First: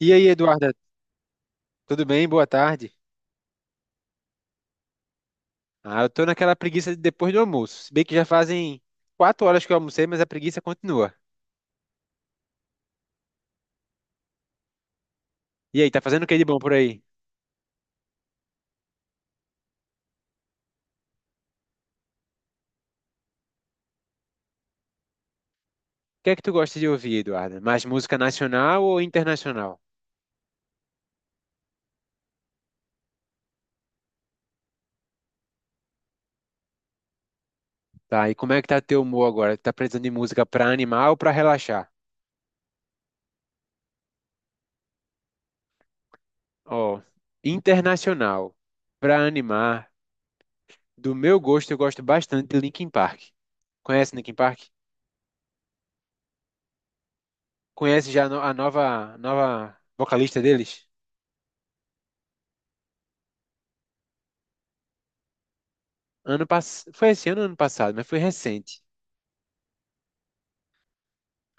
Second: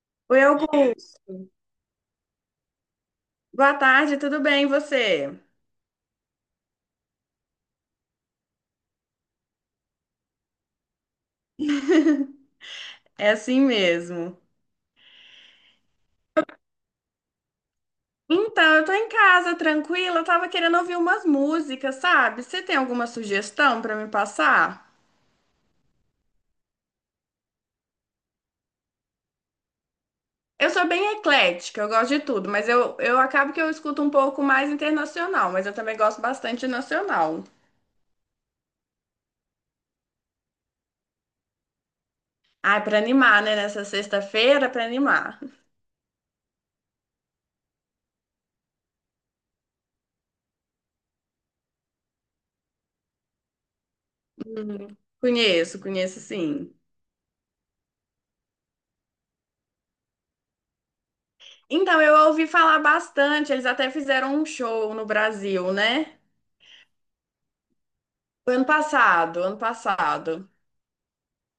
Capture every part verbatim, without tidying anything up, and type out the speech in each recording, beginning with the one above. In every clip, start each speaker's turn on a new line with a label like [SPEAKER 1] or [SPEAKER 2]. [SPEAKER 1] E aí,
[SPEAKER 2] Oi,
[SPEAKER 1] Eduarda,
[SPEAKER 2] Augusto.
[SPEAKER 1] tudo bem? Boa tarde.
[SPEAKER 2] Boa tarde, tudo bem, e você?
[SPEAKER 1] Ah, eu tô naquela preguiça de depois do almoço. Se bem que já fazem quatro horas que eu almocei, mas a preguiça continua.
[SPEAKER 2] É assim mesmo.
[SPEAKER 1] E aí, tá fazendo o que de bom por aí? O
[SPEAKER 2] Então, eu tô em casa, tranquila, eu tava querendo ouvir umas músicas, sabe? Você tem alguma sugestão pra me passar?
[SPEAKER 1] que é que tu gosta de ouvir, Eduarda? Mais música nacional ou internacional?
[SPEAKER 2] Eu sou bem eclética, eu gosto de tudo, mas eu, eu acabo que eu escuto um pouco mais internacional, mas eu também gosto bastante nacional.
[SPEAKER 1] Tá, e como é que tá teu humor agora? Tá precisando de música pra animar ou pra relaxar?
[SPEAKER 2] Ah, pra animar, né? Nessa sexta-feira, pra animar.
[SPEAKER 1] Ó, internacional, pra animar, do meu gosto, eu gosto bastante de Linkin Park. Conhece Linkin Park?
[SPEAKER 2] Uhum. Conheço, conheço sim.
[SPEAKER 1] Conhece já a no- a nova, nova vocalista deles?
[SPEAKER 2] Então, eu ouvi falar bastante, eles até fizeram um show no Brasil, né?
[SPEAKER 1] Ano pass... Foi esse ano ou ano passado, mas foi
[SPEAKER 2] Foi ano
[SPEAKER 1] recente.
[SPEAKER 2] passado, ano passado.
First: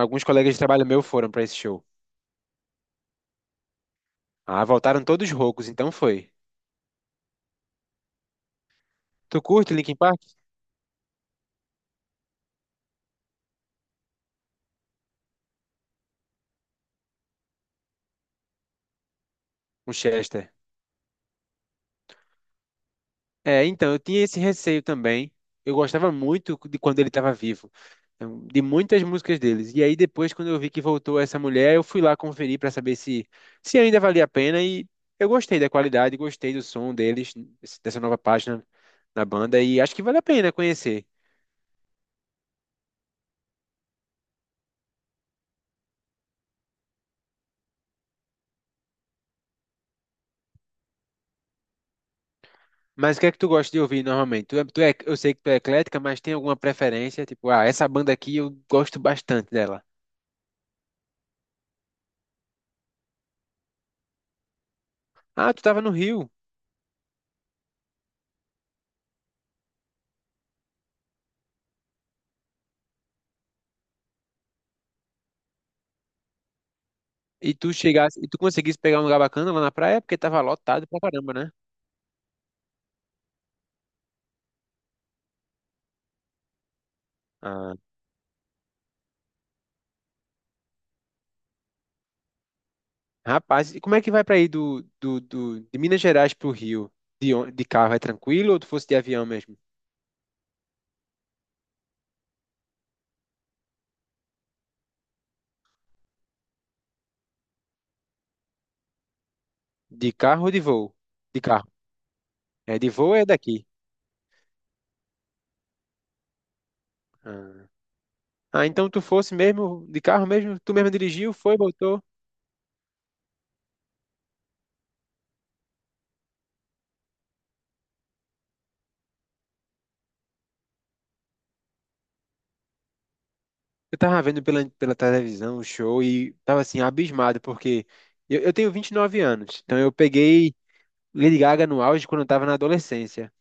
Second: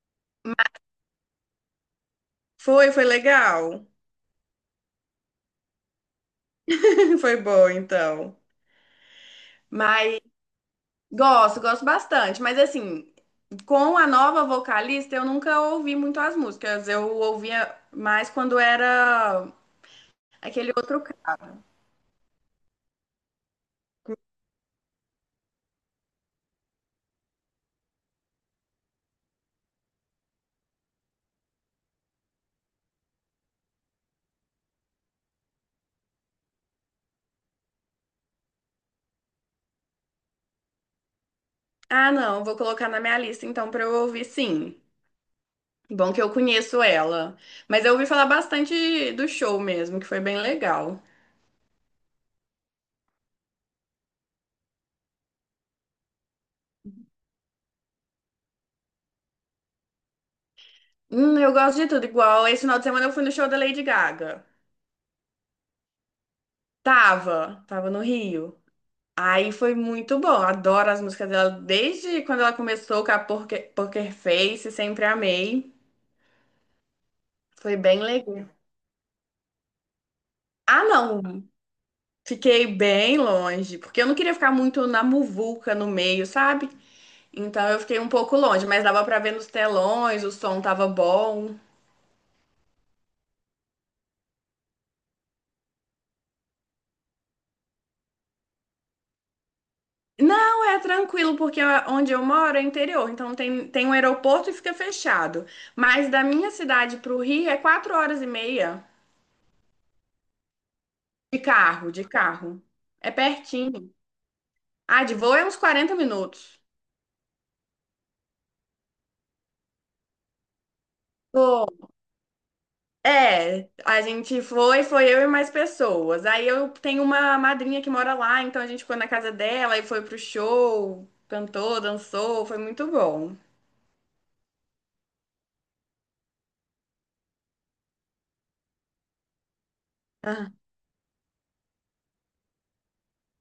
[SPEAKER 1] Alguns colegas de trabalho meu foram pra esse show.
[SPEAKER 2] Foi, foi legal.
[SPEAKER 1] Ah, voltaram todos roucos, então foi.
[SPEAKER 2] Foi bom, então.
[SPEAKER 1] Tu curte Linkin Park?
[SPEAKER 2] Mas gosto, gosto bastante. Mas assim, com a nova vocalista, eu nunca ouvi muito as músicas. Eu ouvia mais quando era
[SPEAKER 1] O Chester.
[SPEAKER 2] aquele outro. ca-
[SPEAKER 1] É, então, eu tinha esse receio também. Eu gostava muito de quando ele estava vivo, então, de muitas músicas deles. E aí depois, quando eu vi que voltou essa mulher, eu fui lá conferir para saber se, se ainda valia a pena e eu gostei da qualidade, gostei do som deles, dessa nova página na banda e acho que vale a pena conhecer.
[SPEAKER 2] Ah, não, vou colocar na minha lista então pra eu ouvir sim. Bom que eu conheço ela. Mas eu ouvi falar bastante do show mesmo, que foi bem legal.
[SPEAKER 1] Mas o que é que tu gosta de ouvir normalmente? Tu é, tu é, eu sei que tu é eclética, mas tem alguma preferência? Tipo, ah, essa banda aqui eu gosto bastante dela.
[SPEAKER 2] Hum, eu gosto de tudo, igual esse final de semana eu fui no show da Lady Gaga.
[SPEAKER 1] Ah, tu tava no Rio
[SPEAKER 2] Tava, tava no Rio. Aí foi muito bom. Adoro as músicas dela desde quando ela começou com a Poker, Poker Face, sempre amei.
[SPEAKER 1] e tu
[SPEAKER 2] Foi bem
[SPEAKER 1] chegasse e tu
[SPEAKER 2] legal.
[SPEAKER 1] conseguisse pegar um lugar bacana lá na praia porque tava
[SPEAKER 2] Ah,
[SPEAKER 1] lotado pra caramba,
[SPEAKER 2] não,
[SPEAKER 1] né?
[SPEAKER 2] fiquei bem longe, porque eu não queria ficar muito na muvuca no meio, sabe? Então
[SPEAKER 1] Ah,
[SPEAKER 2] eu fiquei um pouco longe, mas dava pra ver nos telões, o som tava bom.
[SPEAKER 1] rapaz, e como é que vai pra ir do, do, do- de Minas Gerais pro Rio? De, on- de carro é tranquilo ou tu fosse de avião mesmo?
[SPEAKER 2] Não, é tranquilo, porque a- onde eu moro é interior, então tem, tem um aeroporto e fica fechado. Mas da minha cidade pro Rio é quatro horas e meia
[SPEAKER 1] De carro ou de voo?
[SPEAKER 2] de
[SPEAKER 1] De carro.
[SPEAKER 2] carro, de carro.
[SPEAKER 1] É, de
[SPEAKER 2] É
[SPEAKER 1] voo é daqui.
[SPEAKER 2] pertinho. Ah, de voo é uns quarenta minutos.
[SPEAKER 1] Ah, Ah, então tu fosse mesmo de carro mesmo? Tu mesmo dirigiu, foi,
[SPEAKER 2] Pô,
[SPEAKER 1] voltou?
[SPEAKER 2] é, a gente foi, foi eu e mais pessoas. Aí eu tenho uma madrinha que mora lá, então a gente ficou na casa dela e foi pro show, cantou, dançou, foi muito bom.
[SPEAKER 1] Eu tava vendo pela, pela televisão o show e tava assim, abismado, porque eu, eu tenho vinte e nove anos, então eu
[SPEAKER 2] Ah,
[SPEAKER 1] peguei Lady Gaga no auge quando eu tava na adolescência.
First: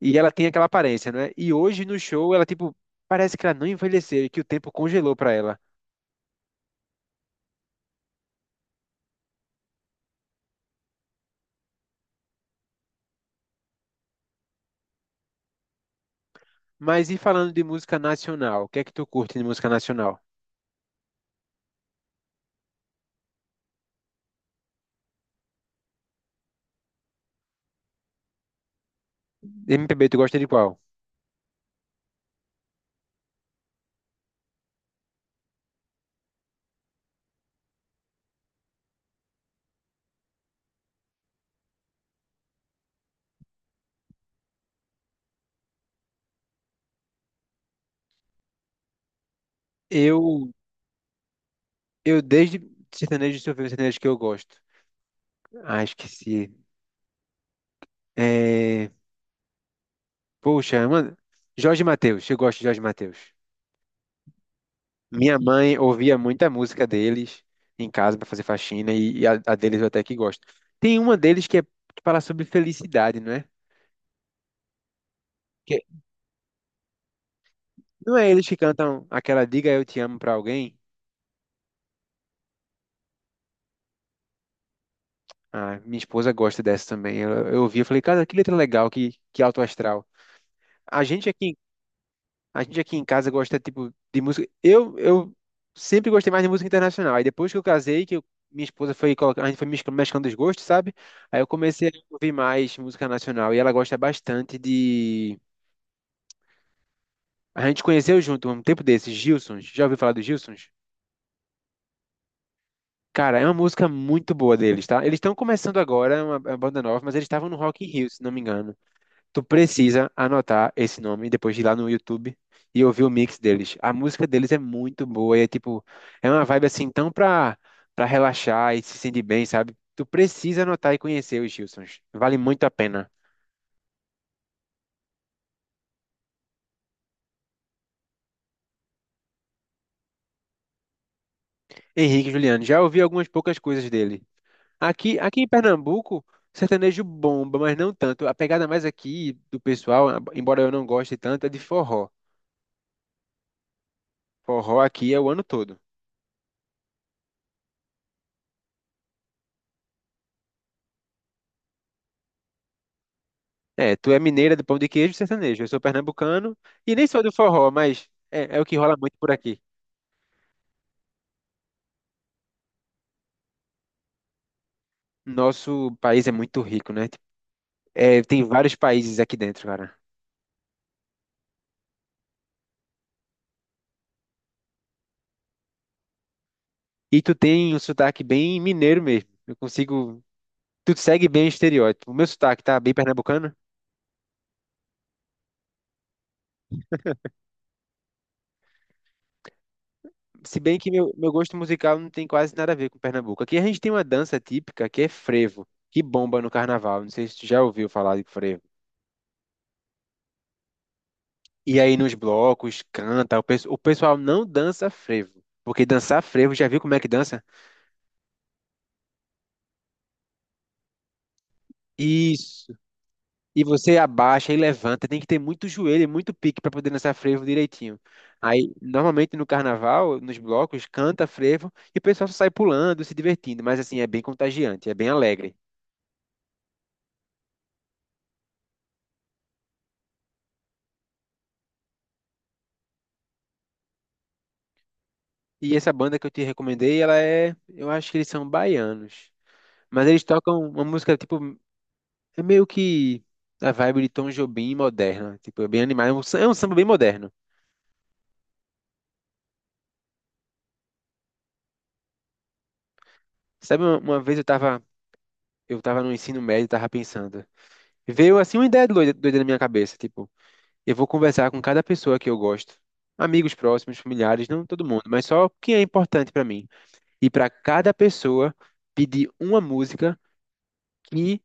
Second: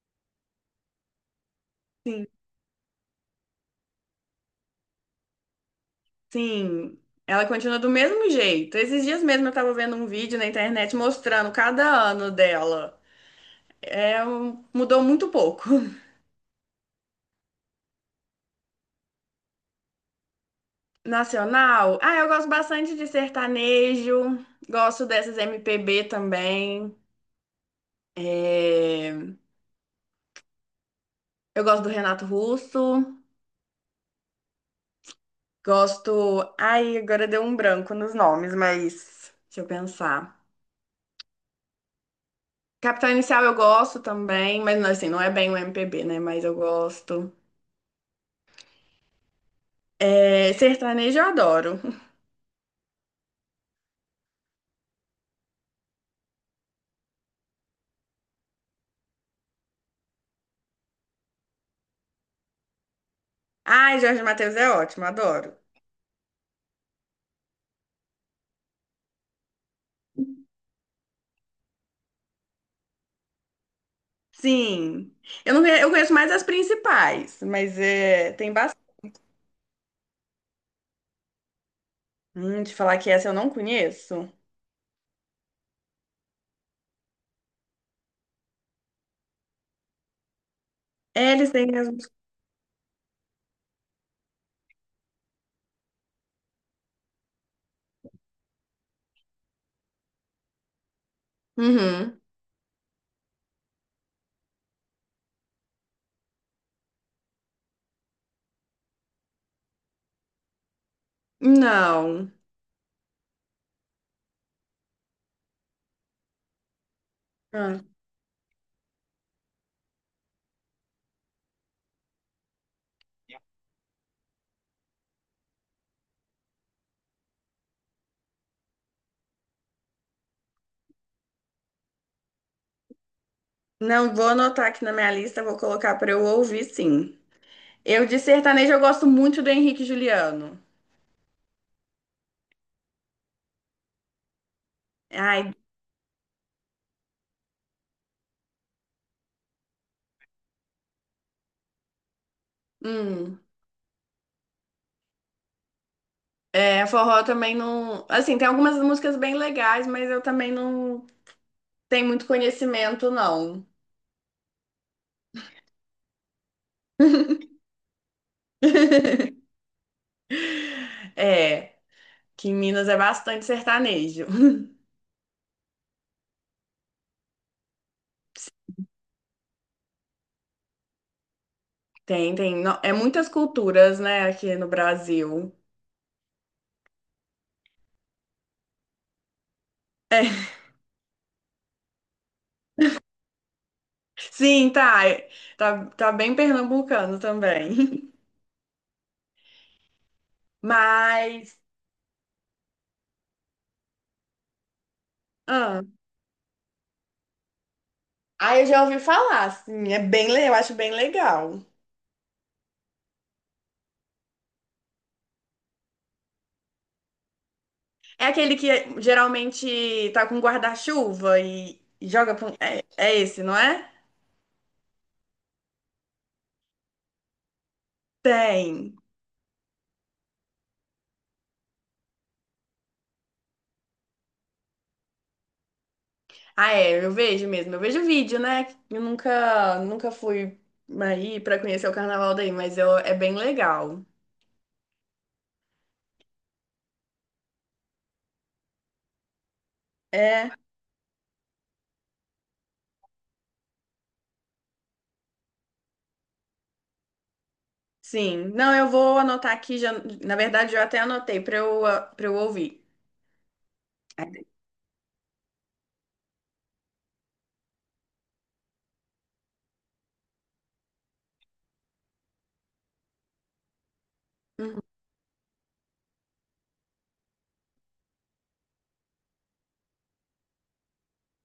[SPEAKER 1] E ela tem aquela aparência, né? E hoje no
[SPEAKER 2] sim.
[SPEAKER 1] show ela, tipo, parece que ela não envelheceu e que o tempo congelou pra ela.
[SPEAKER 2] Sim, ela continua do mesmo jeito. Esses dias mesmo eu tava vendo um vídeo na internet mostrando cada ano dela. É, um- mudou muito pouco.
[SPEAKER 1] Mas e falando de música nacional, o que é que tu curte de música nacional?
[SPEAKER 2] Nacional? Ah, eu gosto bastante de sertanejo, gosto dessas M P B também. É,
[SPEAKER 1] M P B, tu gosta de qual?
[SPEAKER 2] eu gosto do Renato Russo, gosto. Ai, agora deu um branco nos nomes, mas deixa eu pensar. Capital Inicial eu gosto também, mas não, assim, não é bem o M P B, né? Mas eu gosto.
[SPEAKER 1] Eu,
[SPEAKER 2] É, sertanejo eu adoro.
[SPEAKER 1] eu desde sertanejo, deixa eu ver o sertanejo que eu gosto. Ah, esqueci. É... Poxa, mano, Jorge Mateus, eu gosto de Jorge Mateus.
[SPEAKER 2] Ai, Jorge Mateus é ótimo,
[SPEAKER 1] Minha
[SPEAKER 2] adoro.
[SPEAKER 1] mãe ouvia muita música deles em casa para fazer faxina e, e a, a deles eu até que gosto. Tem uma deles que, é, que fala sobre felicidade, não é?
[SPEAKER 2] Sim. Eu não, conhe-
[SPEAKER 1] Que,
[SPEAKER 2] eu conheço mais as principais, mas
[SPEAKER 1] não é
[SPEAKER 2] é,
[SPEAKER 1] eles
[SPEAKER 2] tem
[SPEAKER 1] que
[SPEAKER 2] bastante.
[SPEAKER 1] cantam aquela Diga Eu Te Amo para alguém?
[SPEAKER 2] Hum, te falar que essa eu não conheço.
[SPEAKER 1] Ah, minha esposa gosta dessa também. Eu, eu ouvi e falei, cara, que letra legal, que, que alto astral. A gente
[SPEAKER 2] É, eles
[SPEAKER 1] aqui
[SPEAKER 2] têm as.
[SPEAKER 1] A gente aqui em casa gosta, tipo, de música. Eu, eu sempre gostei mais de música internacional. Aí depois que eu casei, que eu- minha esposa foi colocar, a gente foi mesclando mesclando os gostos, sabe? Aí eu comecei a
[SPEAKER 2] Uhum.
[SPEAKER 1] ouvir mais música nacional. E ela gosta bastante de. A gente conheceu junto um tempo desses, Gilsons. Já ouviu falar dos Gilsons?
[SPEAKER 2] Não.
[SPEAKER 1] Cara, é uma música muito boa deles, tá? Eles estão começando agora, é uma, é uma banda nova, mas eles estavam no
[SPEAKER 2] Ah.
[SPEAKER 1] Rock in Rio, se não me engano. Tu precisa anotar esse nome e depois de ir lá no YouTube e ouvir o mix deles. A música deles é muito boa e é tipo, é uma vibe assim tão pra, pra relaxar e se sentir bem, sabe? Tu precisa anotar e conhecer os Gilsons. Vale muito a pena.
[SPEAKER 2] Não, vou anotar aqui na minha lista, vou colocar para eu ouvir, sim. Eu de sertanejo eu gosto muito do Henrique e Juliano.
[SPEAKER 1] Henrique e Juliano, já ouvi algumas poucas coisas dele. Aqui, aqui
[SPEAKER 2] Ai,
[SPEAKER 1] em Pernambuco, sertanejo bomba, mas não tanto. A pegada mais aqui do pessoal, embora eu não goste tanto, é de forró.
[SPEAKER 2] hum.
[SPEAKER 1] Forró aqui é o ano todo.
[SPEAKER 2] É, forró também não. Assim, tem algumas músicas bem legais, mas eu também não tenho muito conhecimento, não.
[SPEAKER 1] É, tu é mineira do pão de queijo e sertanejo. Eu sou pernambucano e nem sou do forró, mas é, é o que rola muito por aqui.
[SPEAKER 2] É, que em Minas é bastante sertanejo.
[SPEAKER 1] Nosso país é muito rico, né? Tipo, É, tem vários países aqui dentro, cara.
[SPEAKER 2] Tem, tem. no- É muitas culturas, né, aqui no Brasil.
[SPEAKER 1] E tu tem um sotaque bem mineiro mesmo. Eu consigo.
[SPEAKER 2] É,
[SPEAKER 1] Tu segue bem o estereótipo. O meu sotaque tá bem pernambucano.
[SPEAKER 2] sim, tá. É, tá, tá bem pernambucano também.
[SPEAKER 1] Se bem que meu, meu gosto
[SPEAKER 2] Mas.
[SPEAKER 1] musical não tem quase nada a ver com Pernambuco. Aqui a gente tem uma dança típica que é frevo, que bomba no carnaval. Não sei se tu já ouviu falar de
[SPEAKER 2] Ah,
[SPEAKER 1] frevo.
[SPEAKER 2] eu já ouvi falar, sim. É bem, le- eu acho bem legal.
[SPEAKER 1] E aí nos blocos, canta, o, pes- o pessoal não dança frevo, porque dançar frevo, já viu como é que dança?
[SPEAKER 2] É aquele que geralmente tá com guarda-chuva e e joga com.
[SPEAKER 1] Isso.
[SPEAKER 2] É, é esse, não
[SPEAKER 1] E
[SPEAKER 2] é?
[SPEAKER 1] você abaixa e levanta, tem que ter muito joelho e muito pique para poder dançar frevo direitinho. Aí,
[SPEAKER 2] Tem.
[SPEAKER 1] normalmente no carnaval, nos blocos, canta frevo e o pessoal só sai pulando, se divertindo, mas assim, é bem contagiante, é bem alegre.
[SPEAKER 2] Ah, é, eu vejo mesmo. Eu vejo vídeo, né? Eu nunca, nunca fui aí pra conhecer o carnaval daí, mas eu, é bem legal.
[SPEAKER 1] E essa banda que eu te recomendei, ela é, eu acho que eles são baianos, mas eles
[SPEAKER 2] É,
[SPEAKER 1] tocam uma música tipo É meio que a vibe de Tom Jobim moderna. Tipo, é bem animado. É um sam- é um samba bem moderno.
[SPEAKER 2] sim. Não, eu vou anotar aqui já. Na verdade, eu até anotei pra eu, ah, pra eu ouvir.
[SPEAKER 1] Sabe, uma, uma vez eu tava, eu tava no ensino médio e tava pensando. Veio assim uma ideia doida, doida na minha cabeça. Tipo, eu vou conversar com cada pessoa que eu gosto. Amigos próximos, familiares, não
[SPEAKER 2] Uhum.
[SPEAKER 1] todo mundo, mas só quem é importante pra mim. E pra cada pessoa pedir uma música que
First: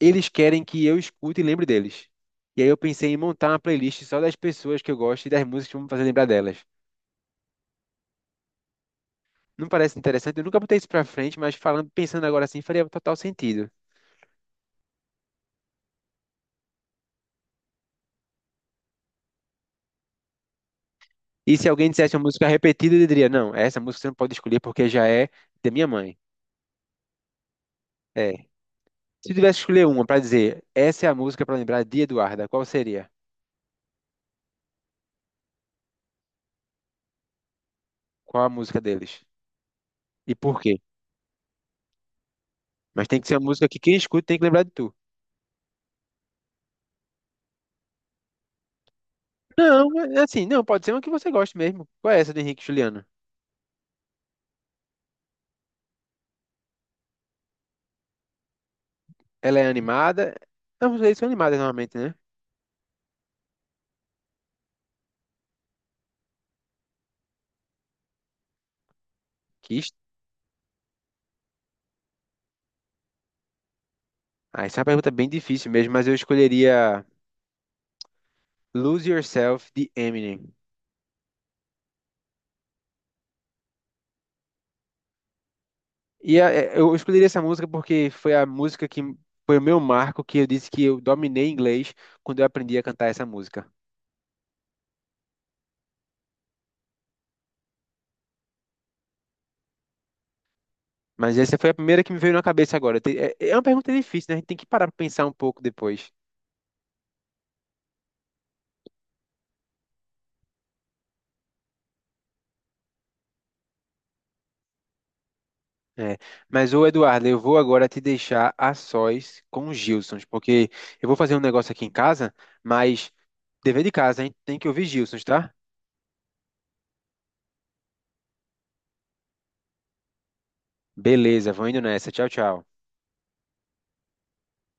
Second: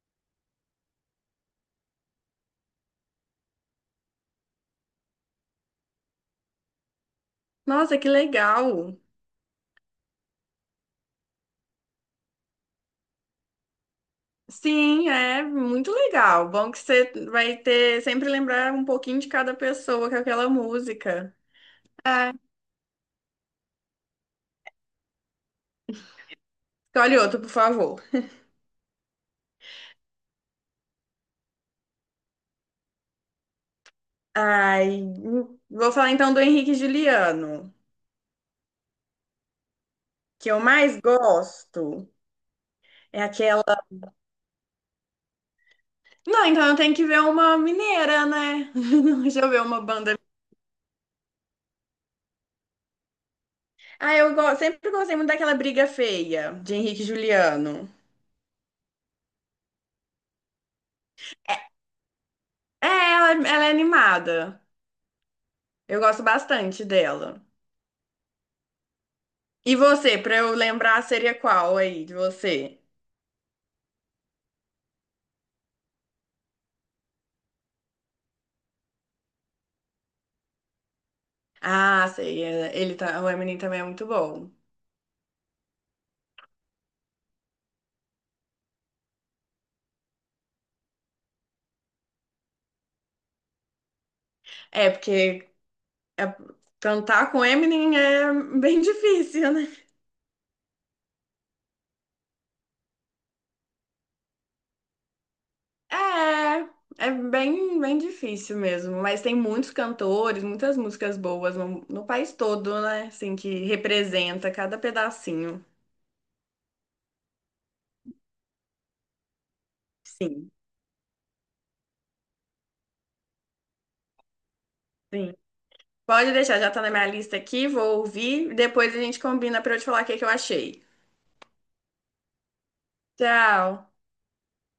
[SPEAKER 1] eles querem que eu escute e lembre deles. E aí eu pensei em montar uma playlist só das pessoas que eu gosto e das músicas que vão me fazer lembrar delas.
[SPEAKER 2] Nossa, que legal!
[SPEAKER 1] Não parece interessante? Eu nunca botei isso pra frente, mas falando, pensando agora assim, faria total sentido.
[SPEAKER 2] Sim, é muito legal. Bom que você vai ter sempre lembrar um pouquinho de cada pessoa com aquela música.
[SPEAKER 1] E se alguém dissesse uma
[SPEAKER 2] É.
[SPEAKER 1] música repetida, eu diria, não, essa música você não pode escolher porque já é da minha mãe.
[SPEAKER 2] Escolhe outro, por favor.
[SPEAKER 1] É. Se eu tivesse que escolher uma pra dizer, essa é a música pra lembrar de Eduarda, qual seria?
[SPEAKER 2] Ai, vou falar então do Henrique e Juliano,
[SPEAKER 1] Qual a música deles? E
[SPEAKER 2] que
[SPEAKER 1] por
[SPEAKER 2] eu
[SPEAKER 1] quê?
[SPEAKER 2] mais gosto.
[SPEAKER 1] Mas tem
[SPEAKER 2] É
[SPEAKER 1] que ser uma
[SPEAKER 2] aquela.
[SPEAKER 1] música que quem escuta tem que lembrar de tu.
[SPEAKER 2] Não, então eu tenho que ver uma mineira, né? Deixa eu ver uma
[SPEAKER 1] Não, é
[SPEAKER 2] banda.
[SPEAKER 1] é assim, não, pode ser uma que você goste mesmo. Qual é essa do Henrique e Juliano?
[SPEAKER 2] Ah, eu go- sempre gostei muito daquela Briga Feia, de Henrique e Juliano.
[SPEAKER 1] Ela é animada? Não, vocês são animadas normalmente, né?
[SPEAKER 2] É, ela, ela é animada. Eu gosto bastante dela.
[SPEAKER 1] Que
[SPEAKER 2] E
[SPEAKER 1] est...
[SPEAKER 2] você, pra eu lembrar, seria qual aí de você?
[SPEAKER 1] Ah, essa é uma pergunta bem difícil mesmo, mas eu escolheria. Lose Yourself de Eminem.
[SPEAKER 2] Ah, sei, é- ele tá, o Eminem também é muito bom.
[SPEAKER 1] E a- é, eu escolhi essa música porque foi a música que foi o meu marco que eu disse que eu dominei inglês quando eu aprendi a cantar essa música.
[SPEAKER 2] É, porque é- cantar com Eminem é bem difícil, né?
[SPEAKER 1] Mas essa foi a primeira que me veio na cabeça agora. Tem- É é uma pergunta difícil, né? A gente tem que parar para pensar um pouco depois.
[SPEAKER 2] É, é bem, bem difícil mesmo, mas tem muitos cantores, muitas músicas boas no, no país todo, né? Assim, que representa cada pedacinho.
[SPEAKER 1] É. Mas, ô Eduardo, eu vou agora te deixar a sós com os Gilsons,
[SPEAKER 2] Sim,
[SPEAKER 1] porque eu vou fazer um negócio aqui em casa, mas dever de casa, a gente tem que ouvir Gilsons,
[SPEAKER 2] sim.
[SPEAKER 1] tá?
[SPEAKER 2] Pode deixar, já tá na minha lista aqui, vou ouvir, depois a gente combina pra eu te falar o que que eu achei.
[SPEAKER 1] Beleza, vou indo nessa. Tchau, tchau.
[SPEAKER 2] Tchau!